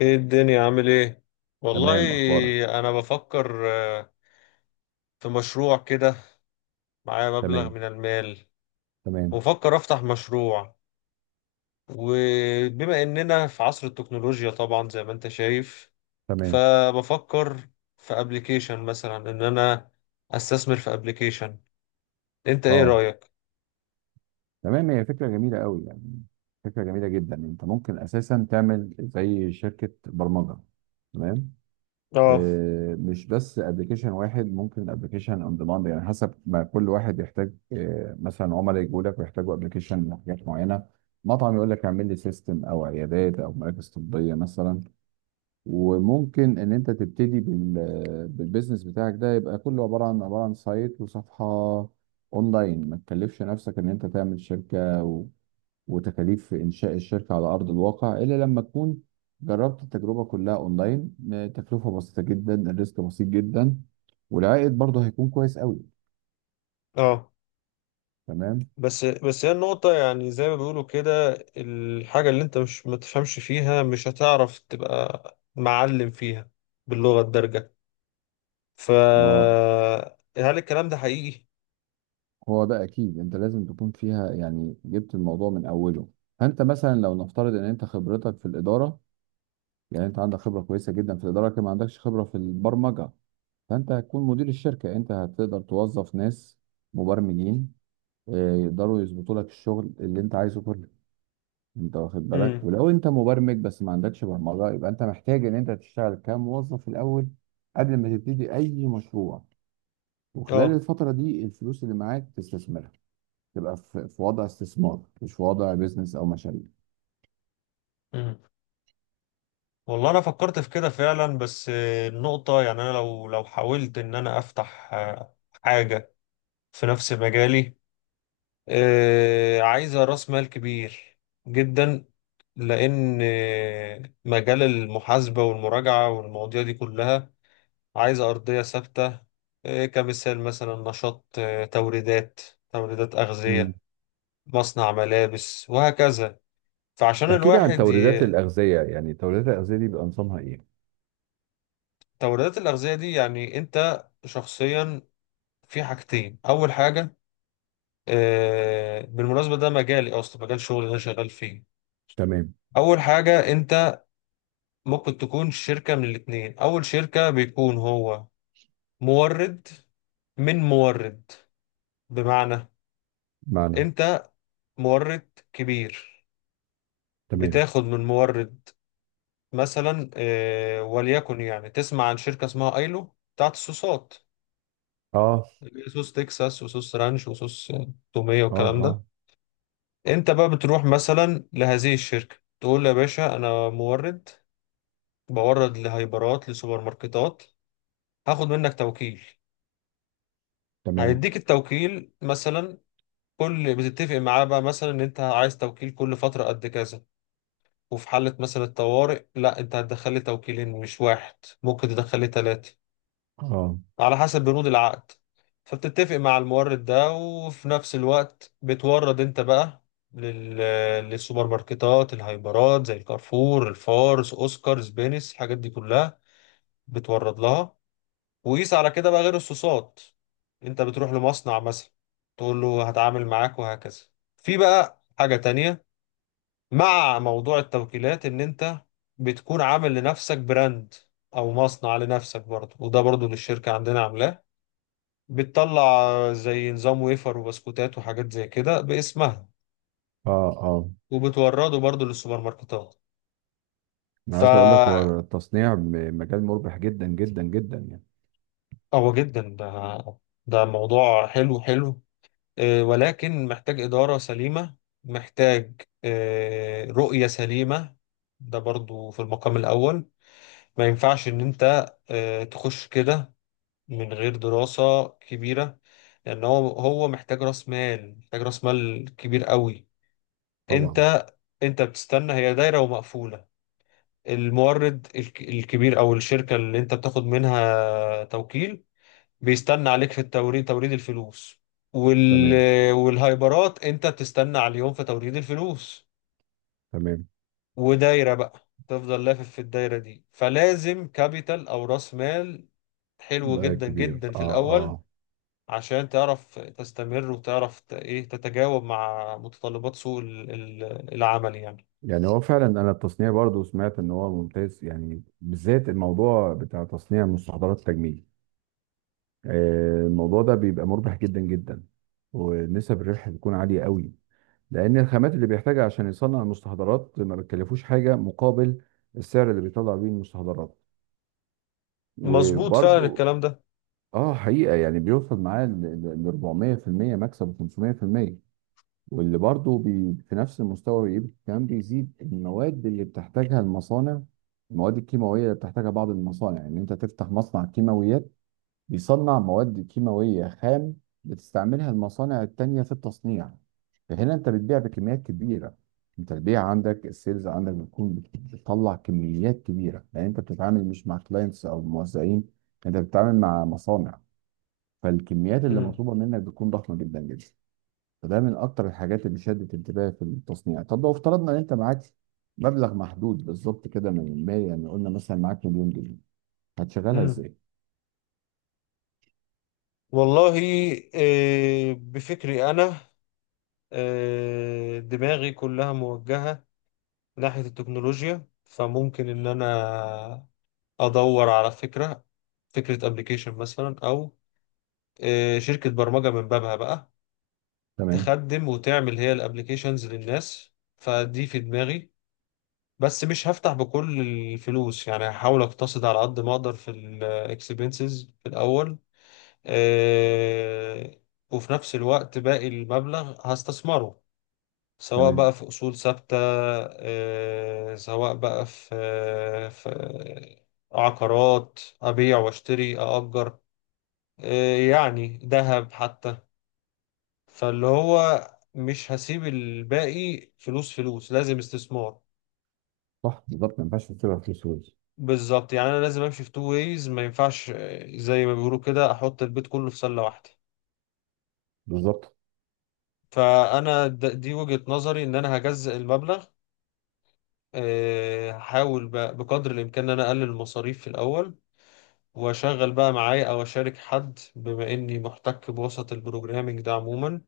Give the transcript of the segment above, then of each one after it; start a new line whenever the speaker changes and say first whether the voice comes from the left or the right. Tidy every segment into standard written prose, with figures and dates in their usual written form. left: ايه الدنيا عامل ايه؟ والله
right: تمام، اخبارك؟
left: انا بفكر في مشروع كده، معايا مبلغ
right: تمام.
left: من المال،
right: تمام.
left: وبفكر افتح مشروع. وبما اننا في عصر التكنولوجيا طبعا زي ما انت شايف،
right: تمام.
left: فبفكر في ابلكيشن مثلا، ان انا استثمر في ابلكيشن. انت ايه
right: اه.
left: رأيك؟
right: تمام، هي فكره جميله قوي يعني. فكره جميله جدا، انت ممكن اساسا تعمل زي شركه برمجه. تمام.
left: اه،
right: مش بس ابلكيشن واحد، ممكن ابلكيشن اون ديماند، يعني حسب ما كل واحد يحتاج. مثلا عملاء يجوا لك ويحتاجوا ابلكيشن لحاجات معينه. مطعم يقول لك اعمل لي سيستم، او عيادات او مراكز طبيه مثلا. وممكن ان انت تبتدي بالبيزنس بتاعك ده، يبقى كله عباره عن سايت وصفحه اونلاين. ما تكلفش نفسك ان انت تعمل شركه وتكاليف انشاء الشركه على ارض الواقع الا لما تكون جربت التجربه كلها اونلاين. تكلفه بسيطه جدا، الريسك بسيط جدا، والعائد برضه هيكون كويس قوي.
left: اه.
right: تمام.
left: بس هي النقطة، يعني زي ما بيقولوا كده، الحاجة اللي انت مش ما تفهمش فيها مش هتعرف تبقى معلم فيها باللغة الدارجة. ف
right: ما
left: هل الكلام ده حقيقي؟
right: هو ده اكيد انت لازم تكون فيها، يعني جبت الموضوع من اوله. فانت مثلا لو نفترض ان انت خبرتك في الاداره، يعني انت عندك خبره كويسه جدا في الاداره لكن ما عندكش خبره في البرمجه، فانت هتكون مدير الشركه. انت هتقدر توظف ناس مبرمجين يقدروا يظبطوا لك الشغل اللي انت عايزه كله. انت واخد بالك؟
left: امم،
right: ولو انت مبرمج بس ما عندكش برمجه، يبقى انت محتاج ان انت تشتغل كموظف الاول قبل ما تبتدي اي مشروع. وخلال
left: اه،
right: الفتره دي الفلوس اللي معاك تستثمرها، تبقى في وضع استثمار مش في وضع بيزنس او مشاريع.
left: مم. والله انا فكرت في كده فعلا، بس النقطة، يعني انا لو حاولت ان انا افتح حاجة في نفس مجالي، عايزة راس مال كبير جدا، لان مجال المحاسبة والمراجعة والمواضيع دي كلها عايزة ارضية ثابتة. كمثال مثلا نشاط، توريدات
right: مم.
left: اغذية، مصنع ملابس وهكذا. فعشان
right: احكي لي عن
left: الواحد
right: توريدات الأغذية، يعني توريدات الأغذية دي بيبقى نظامها إيه؟
left: توريدات الأغذية دي، يعني أنت شخصيا، في حاجتين. أول حاجة، بالمناسبة، ده مجالي أصلا، مجال شغلي اللي أنا شغال فيه.
right: تمام.
left: أول حاجة أنت ممكن تكون شركة من الاتنين. أول شركة بيكون هو مورد من مورد، بمعنى
right: معنى.
left: أنت مورد كبير
right: تمام.
left: بتاخد من مورد، مثلا وليكن يعني تسمع عن شركة اسمها ايلو بتاعت الصوصات،
right: اه.
left: اللي هي صوص تكساس وصوص رانش وصوص تومية
right: اه.
left: والكلام ده.
right: اه.
left: انت بقى بتروح مثلا لهذه الشركة، تقول له يا باشا انا مورد بورد لهايبرات لسوبر ماركتات، هاخد منك توكيل.
right: تمام.
left: هيديك التوكيل مثلا، كل بتتفق معاه بقى مثلا ان انت عايز توكيل كل فترة قد كذا. وفي حالة مثلا الطوارئ، لا، انت هتدخل لي توكيلين مش واحد، ممكن تدخل لي ثلاثة
right: اه.
left: على حسب بنود العقد. فبتتفق مع المورد ده، وفي نفس الوقت بتورد انت بقى لل... للسوبر ماركتات، الهايبرات زي الكارفور، الفارس، اوسكار، سبينس، الحاجات دي كلها بتورد لها. وقيس على كده بقى غير الصوصات، انت بتروح لمصنع مثلا تقول له هتعامل معاك وهكذا. في بقى حاجة تانية مع موضوع التوكيلات، ان انت بتكون عامل لنفسك براند او مصنع لنفسك برضه، وده برضه للشركة عندنا عاملاه، بتطلع زي نظام ويفر وبسكوتات وحاجات زي كده باسمها،
right: اه. اه.
left: وبتورده برضو للسوبر ماركتات.
right: انا
left: ف
right: عايز اقول لك، هو التصنيع مجال مربح جدا جدا جدا يعني.
left: هو جدا ده موضوع حلو حلو، ولكن محتاج إدارة سليمة، محتاج رؤية سليمة، ده برضو في المقام الأول. ما ينفعش إن أنت تخش كده من غير دراسة كبيرة، لأن هو محتاج رأس مال، محتاج رأس مال كبير قوي.
right: طبعا.
left: انت انت بتستنى، هي دايرة ومقفولة. المورد الكبير او الشركة اللي انت بتاخد منها توكيل بيستنى عليك في التوريد، توريد الفلوس، وال...
right: تمام.
left: والهايبرات انت بتستنى على اليوم في توريد الفلوس،
right: تمام.
left: ودايرة بقى تفضل لافف في الدايرة دي، فلازم كابيتال او راس مال حلو
right: ده
left: جدا
right: كبير،
left: جدا في
right: اه.
left: الاول،
right: اه.
left: عشان تعرف تستمر وتعرف ايه تتجاوب مع متطلبات سوق العمل يعني.
right: يعني هو فعلا، انا التصنيع برضو سمعت ان هو ممتاز يعني، بالذات الموضوع بتاع تصنيع مستحضرات التجميل. الموضوع ده بيبقى مربح جدا جدا، ونسب الربح بتكون عالية قوي، لان الخامات اللي بيحتاجها عشان يصنع المستحضرات ما بتكلفوش حاجه مقابل السعر اللي بيطلع بيه المستحضرات.
left: مظبوط فعلا
right: وبرضو،
left: الكلام ده.
right: اه حقيقه، يعني بيوصل معاه ل 400% مكسب، و500%. واللي برضو في نفس المستوى، بيبقى كمان بيزيد المواد اللي بتحتاجها المصانع. المواد الكيماويه اللي بتحتاجها بعض المصانع، ان يعني انت تفتح مصنع كيماويات بيصنع مواد كيماوية خام بتستعملها المصانع التانية في التصنيع. فهنا انت بتبيع بكميات كبيرة. انت البيع عندك، السيلز عندك، بتكون بتطلع كميات كبيرة، لان انت بتتعامل مش مع كلاينتس او موزعين، انت بتتعامل مع مصانع. فالكميات اللي
left: مم.
right: مطلوبة منك بتكون ضخمة جدا جدا. فده من اكتر الحاجات اللي شدت انتباهي في التصنيع. طب لو افترضنا ان انت معاك مبلغ محدود بالظبط كده من المال، يعني قلنا مثلا معاك 1,000,000 جنيه، هتشغلها
left: مم.
right: ازاي؟
left: والله، بفكري أنا، دماغي كلها موجهة ناحية التكنولوجيا، فممكن إن أنا أدور على فكرة، فكرة أبليكيشن مثلا، أو شركة برمجة من بابها بقى
right: تمام.
left: تخدم وتعمل هي الأبليكيشنز للناس. فدي في دماغي، بس مش هفتح بكل الفلوس، يعني هحاول أقتصد على قد ما أقدر في الإكسبنسز في الأول. آه، وفي نفس الوقت باقي المبلغ هستثمره، سواء بقى
right: تمام.
left: في أصول ثابتة، سواء بقى في عقارات أبيع وأشتري أأجر، يعني ذهب حتى. فاللي هو مش هسيب الباقي فلوس، فلوس لازم استثمار.
right: صح بالظبط، ما ينفعش تسيبها فلوس روز.
left: بالظبط، يعني أنا لازم أمشي في تو ويز، ما ينفعش زي ما بيقولوا كده أحط البيت كله في سلة واحدة.
right: بالظبط.
left: فانا دي وجهة نظري، ان انا هجزء المبلغ. هحاول بقى بقدر الإمكان إن أنا أقلل المصاريف في الأول، وأشغل بقى معايا أو أشارك حد، بما إني محتك بوسط البروجرامينج ده عموما،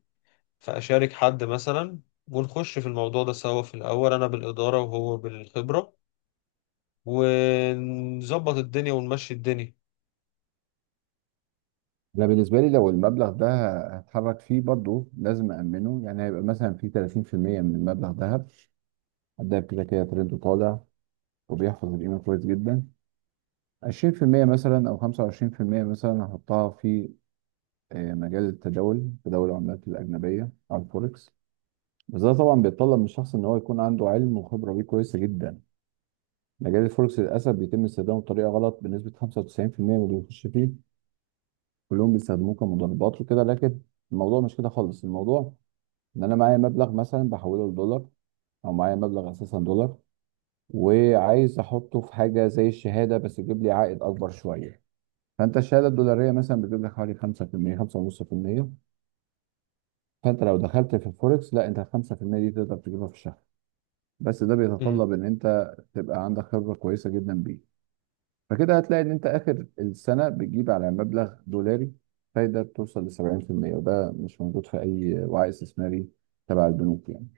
left: فأشارك حد مثلا ونخش في الموضوع ده سوا في الأول، أنا بالإدارة وهو بالخبرة، ونظبط الدنيا ونمشي الدنيا.
right: انا بالنسبه لي لو المبلغ ده هتحرك فيه، برضو لازم امنه، يعني هيبقى مثلا في 30% من المبلغ ذهب. ده كده كده ترند طالع، وبيحفظ القيمه كويس جدا. 20% مثلا او 25% مثلا هحطها في مجال التداول، تداول العملات الاجنبيه على الفوركس. بس ده طبعا بيتطلب من الشخص ان هو يكون عنده علم وخبره بيه كويسه جدا. مجال الفوركس للاسف بيتم استخدامه بطريقه غلط بنسبه 95% من اللي بيخش فيه، كلهم بيستخدموه كمضاربات وكده. لكن الموضوع مش كده خالص. الموضوع ان انا معايا مبلغ مثلا بحوله لدولار، او معايا مبلغ اساسا دولار، وعايز احطه في حاجه زي الشهاده بس يجيب لي عائد اكبر شويه. فانت الشهاده الدولاريه مثلا بتجيب لك حوالي 5%، 5.5%. فانت لو دخلت في الفوركس، لا، انت ال 5% دي تقدر تجيبها في الشهر. بس ده
left: مم.
right: بيتطلب ان انت تبقى عندك خبره كويسه جدا بيه. فكده هتلاقي ان انت اخر السنه بتجيب على مبلغ دولاري فايده بتوصل ل 70%، وده مش موجود في اي وعي استثماري تبع البنوك يعني.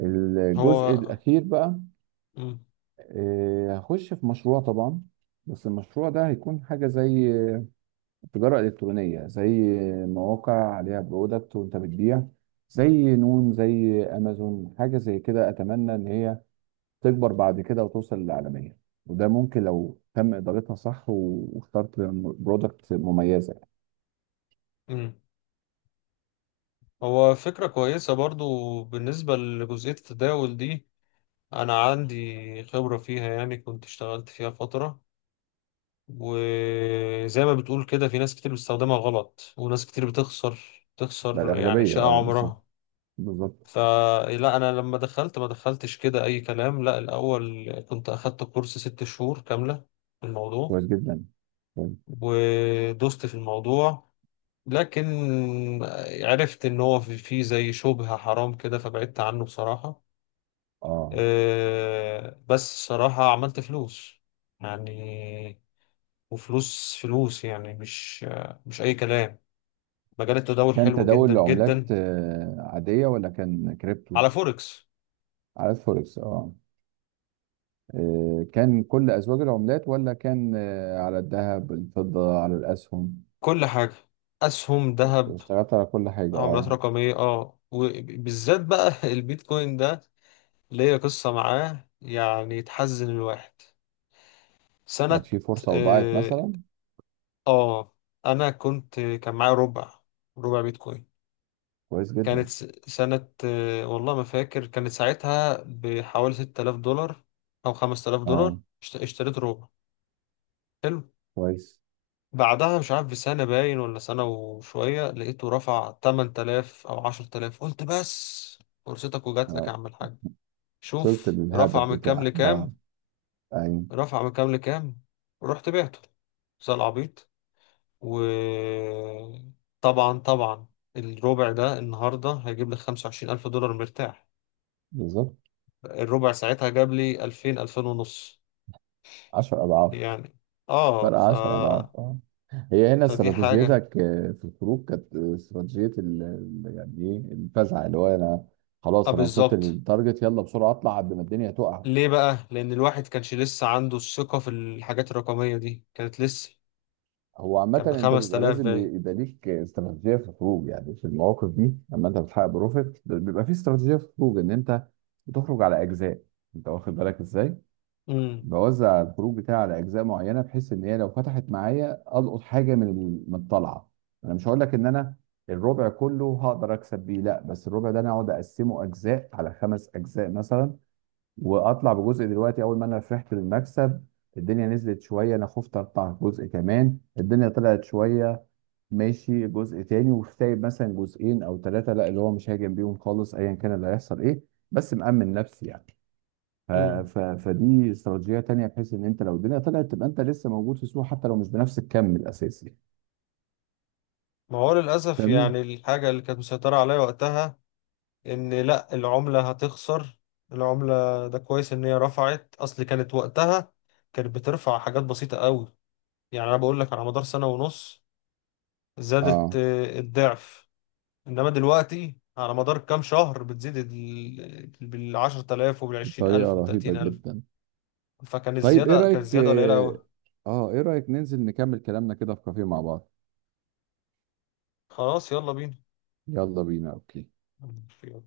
right: الجزء
left: هو
right: الاخير بقى،
left: مم.
right: هخش في مشروع طبعا. بس المشروع ده هيكون حاجه زي تجاره الكترونيه، زي مواقع عليها برودكت وانت بتبيع، زي نون زي امازون، حاجه زي كده. اتمنى ان هي تكبر بعد كده وتوصل للعالمية. وده ممكن لو تم إدارتها صح، واخترت برودكت مميزة يعني.
left: مم. هو فكرة كويسة برضو. بالنسبة لجزئية التداول دي، أنا عندي خبرة فيها، يعني كنت اشتغلت فيها فترة، وزي ما بتقول كده في ناس كتير بتستخدمها غلط، وناس كتير بتخسر،
right: ده
left: تخسر يعني
right: الأغلبية،
left: شقة
right: اه
left: عمرها.
right: بالظبط. بالظبط.
left: فلا، أنا لما دخلت ما دخلتش كده أي كلام، لا، الأول كنت أخدت كورس 6 شهور كاملة في الموضوع،
right: كويس جدا. كويس.
left: ودوست في الموضوع. لكن عرفت إن هو في زي شبهة حرام كده، فبعدت عنه بصراحة.
right: اه.
left: بس صراحة عملت فلوس يعني، وفلوس فلوس يعني مش أي كلام. مجال التداول
right: كان
left: حلو جدا
right: تداول لعملات
left: جدا،
right: عادية ولا كان كريبتو؟
left: على فوركس.
right: على الفوركس، اه. كان كل أزواج العملات، ولا كان على الذهب، الفضة، على الأسهم؟
left: كل حاجة، أسهم، ذهب،
right: واشتغلت على كل حاجة،
left: عملات
right: اه.
left: رقمية، اه، وبالذات بقى البيتكوين ده، ليا قصة معاه يعني تحزن الواحد.
right: كانت
left: سنة،
right: في فرصة وضاعت
left: اه.
right: مثلا؟
left: آه، أنا كان معايا ربع، ربع بيتكوين.
right: كويس
left: كانت
right: جدا.
left: سنة، والله ما فاكر، كانت ساعتها بحوالي 6000 دولار أو 5000
right: اه.
left: دولار اشتريت ربع. حلو.
right: كويس.
left: بعدها مش عارف بسنة باين ولا سنة وشوية، لقيته رفع 8000 أو 10,000. قلت بس، فرصتك وجات لك
right: أنا
left: يا عم الحاج.
right: وصلت
left: شوف رفع
right: للهدف
left: من كام
right: بتاعك، اه.
left: لكام،
right: أيوة.
left: رفع من كام لكام. رحت بعته زي العبيط. وطبعا طبعا الربع ده النهاردة هيجيب لي 25,000 دولار مرتاح.
right: بالظبط.
left: الربع ساعتها جاب لي 2000، 2000 ونص
right: 10 أضعاف.
left: يعني. اه.
right: فرق 10 أضعاف، اه. هي هنا
left: فدي حاجة.
right: استراتيجيتك في الخروج كانت استراتيجية يعني إيه، الفزع، اللي هو أنا
left: اه،
right: خلاص أنا وصلت
left: بالظبط.
right: للتارجت، يلا بسرعة أطلع قبل ما الدنيا تقع.
left: ليه بقى؟ لأن الواحد كانش لسه عنده الثقة في الحاجات الرقمية دي، كانت لسه
right: هو عامة،
left: كانت
right: أنت
left: بخمس
right: بيبقى
left: تلاف
right: لازم
left: باين.
right: يبقى ليك استراتيجية في الخروج، يعني في المواقف دي لما أنت بتحقق بروفيت بيبقى في استراتيجية في الخروج إن أنت بتخرج على أجزاء. أنت واخد بالك إزاي؟
left: امم،
right: بوزع الخروج بتاعي على اجزاء معينه، بحيث ان هي لو فتحت معايا القط حاجه من الطلعه. انا مش هقول لك ان انا الربع كله هقدر اكسب بيه، لا، بس الربع ده انا اقعد اقسمه اجزاء، على خمس اجزاء مثلا، واطلع بجزء دلوقتي اول ما انا فرحت بالمكسب. الدنيا نزلت شويه، انا خفت اقطع جزء كمان. الدنيا طلعت شويه، ماشي جزء تاني. وسايب مثلا جزئين او ثلاثه لا، اللي هو مش هاجم بيهم خالص ايا كان اللي هيحصل ايه، بس مأمن نفسي يعني. ف-
left: امم.
right: فدي استراتيجيه تانيه، بحيث ان انت لو الدنيا طلعت تبقى انت لسه موجود في السوق، حتى لو مش بنفس الكم الاساسي.
left: ما هو للأسف
right: تمام.
left: يعني الحاجة اللي كانت مسيطرة عليا وقتها إن، لأ، العملة هتخسر. العملة ده كويس إن هي رفعت، أصل كانت وقتها، كانت بترفع حاجات بسيطة قوي، يعني أنا بقول لك على مدار سنة ونص زادت
right: اه.
left: الضعف. إنما دلوقتي على مدار كام شهر بتزيد بالـ10,000 وبالعشرين ألف
right: بطريقة رهيبة
left: وبالتلاتين ألف.
right: جدا.
left: فكان
right: طيب، ايه
left: الزيادة كانت
right: رايك؟
left: الزيادة قليلة أوي.
right: اه، ايه رايك ننزل نكمل كلامنا كده في كافيه مع بعض؟
left: خلاص، يلا
right: يلا بينا. اوكي.
left: بينا.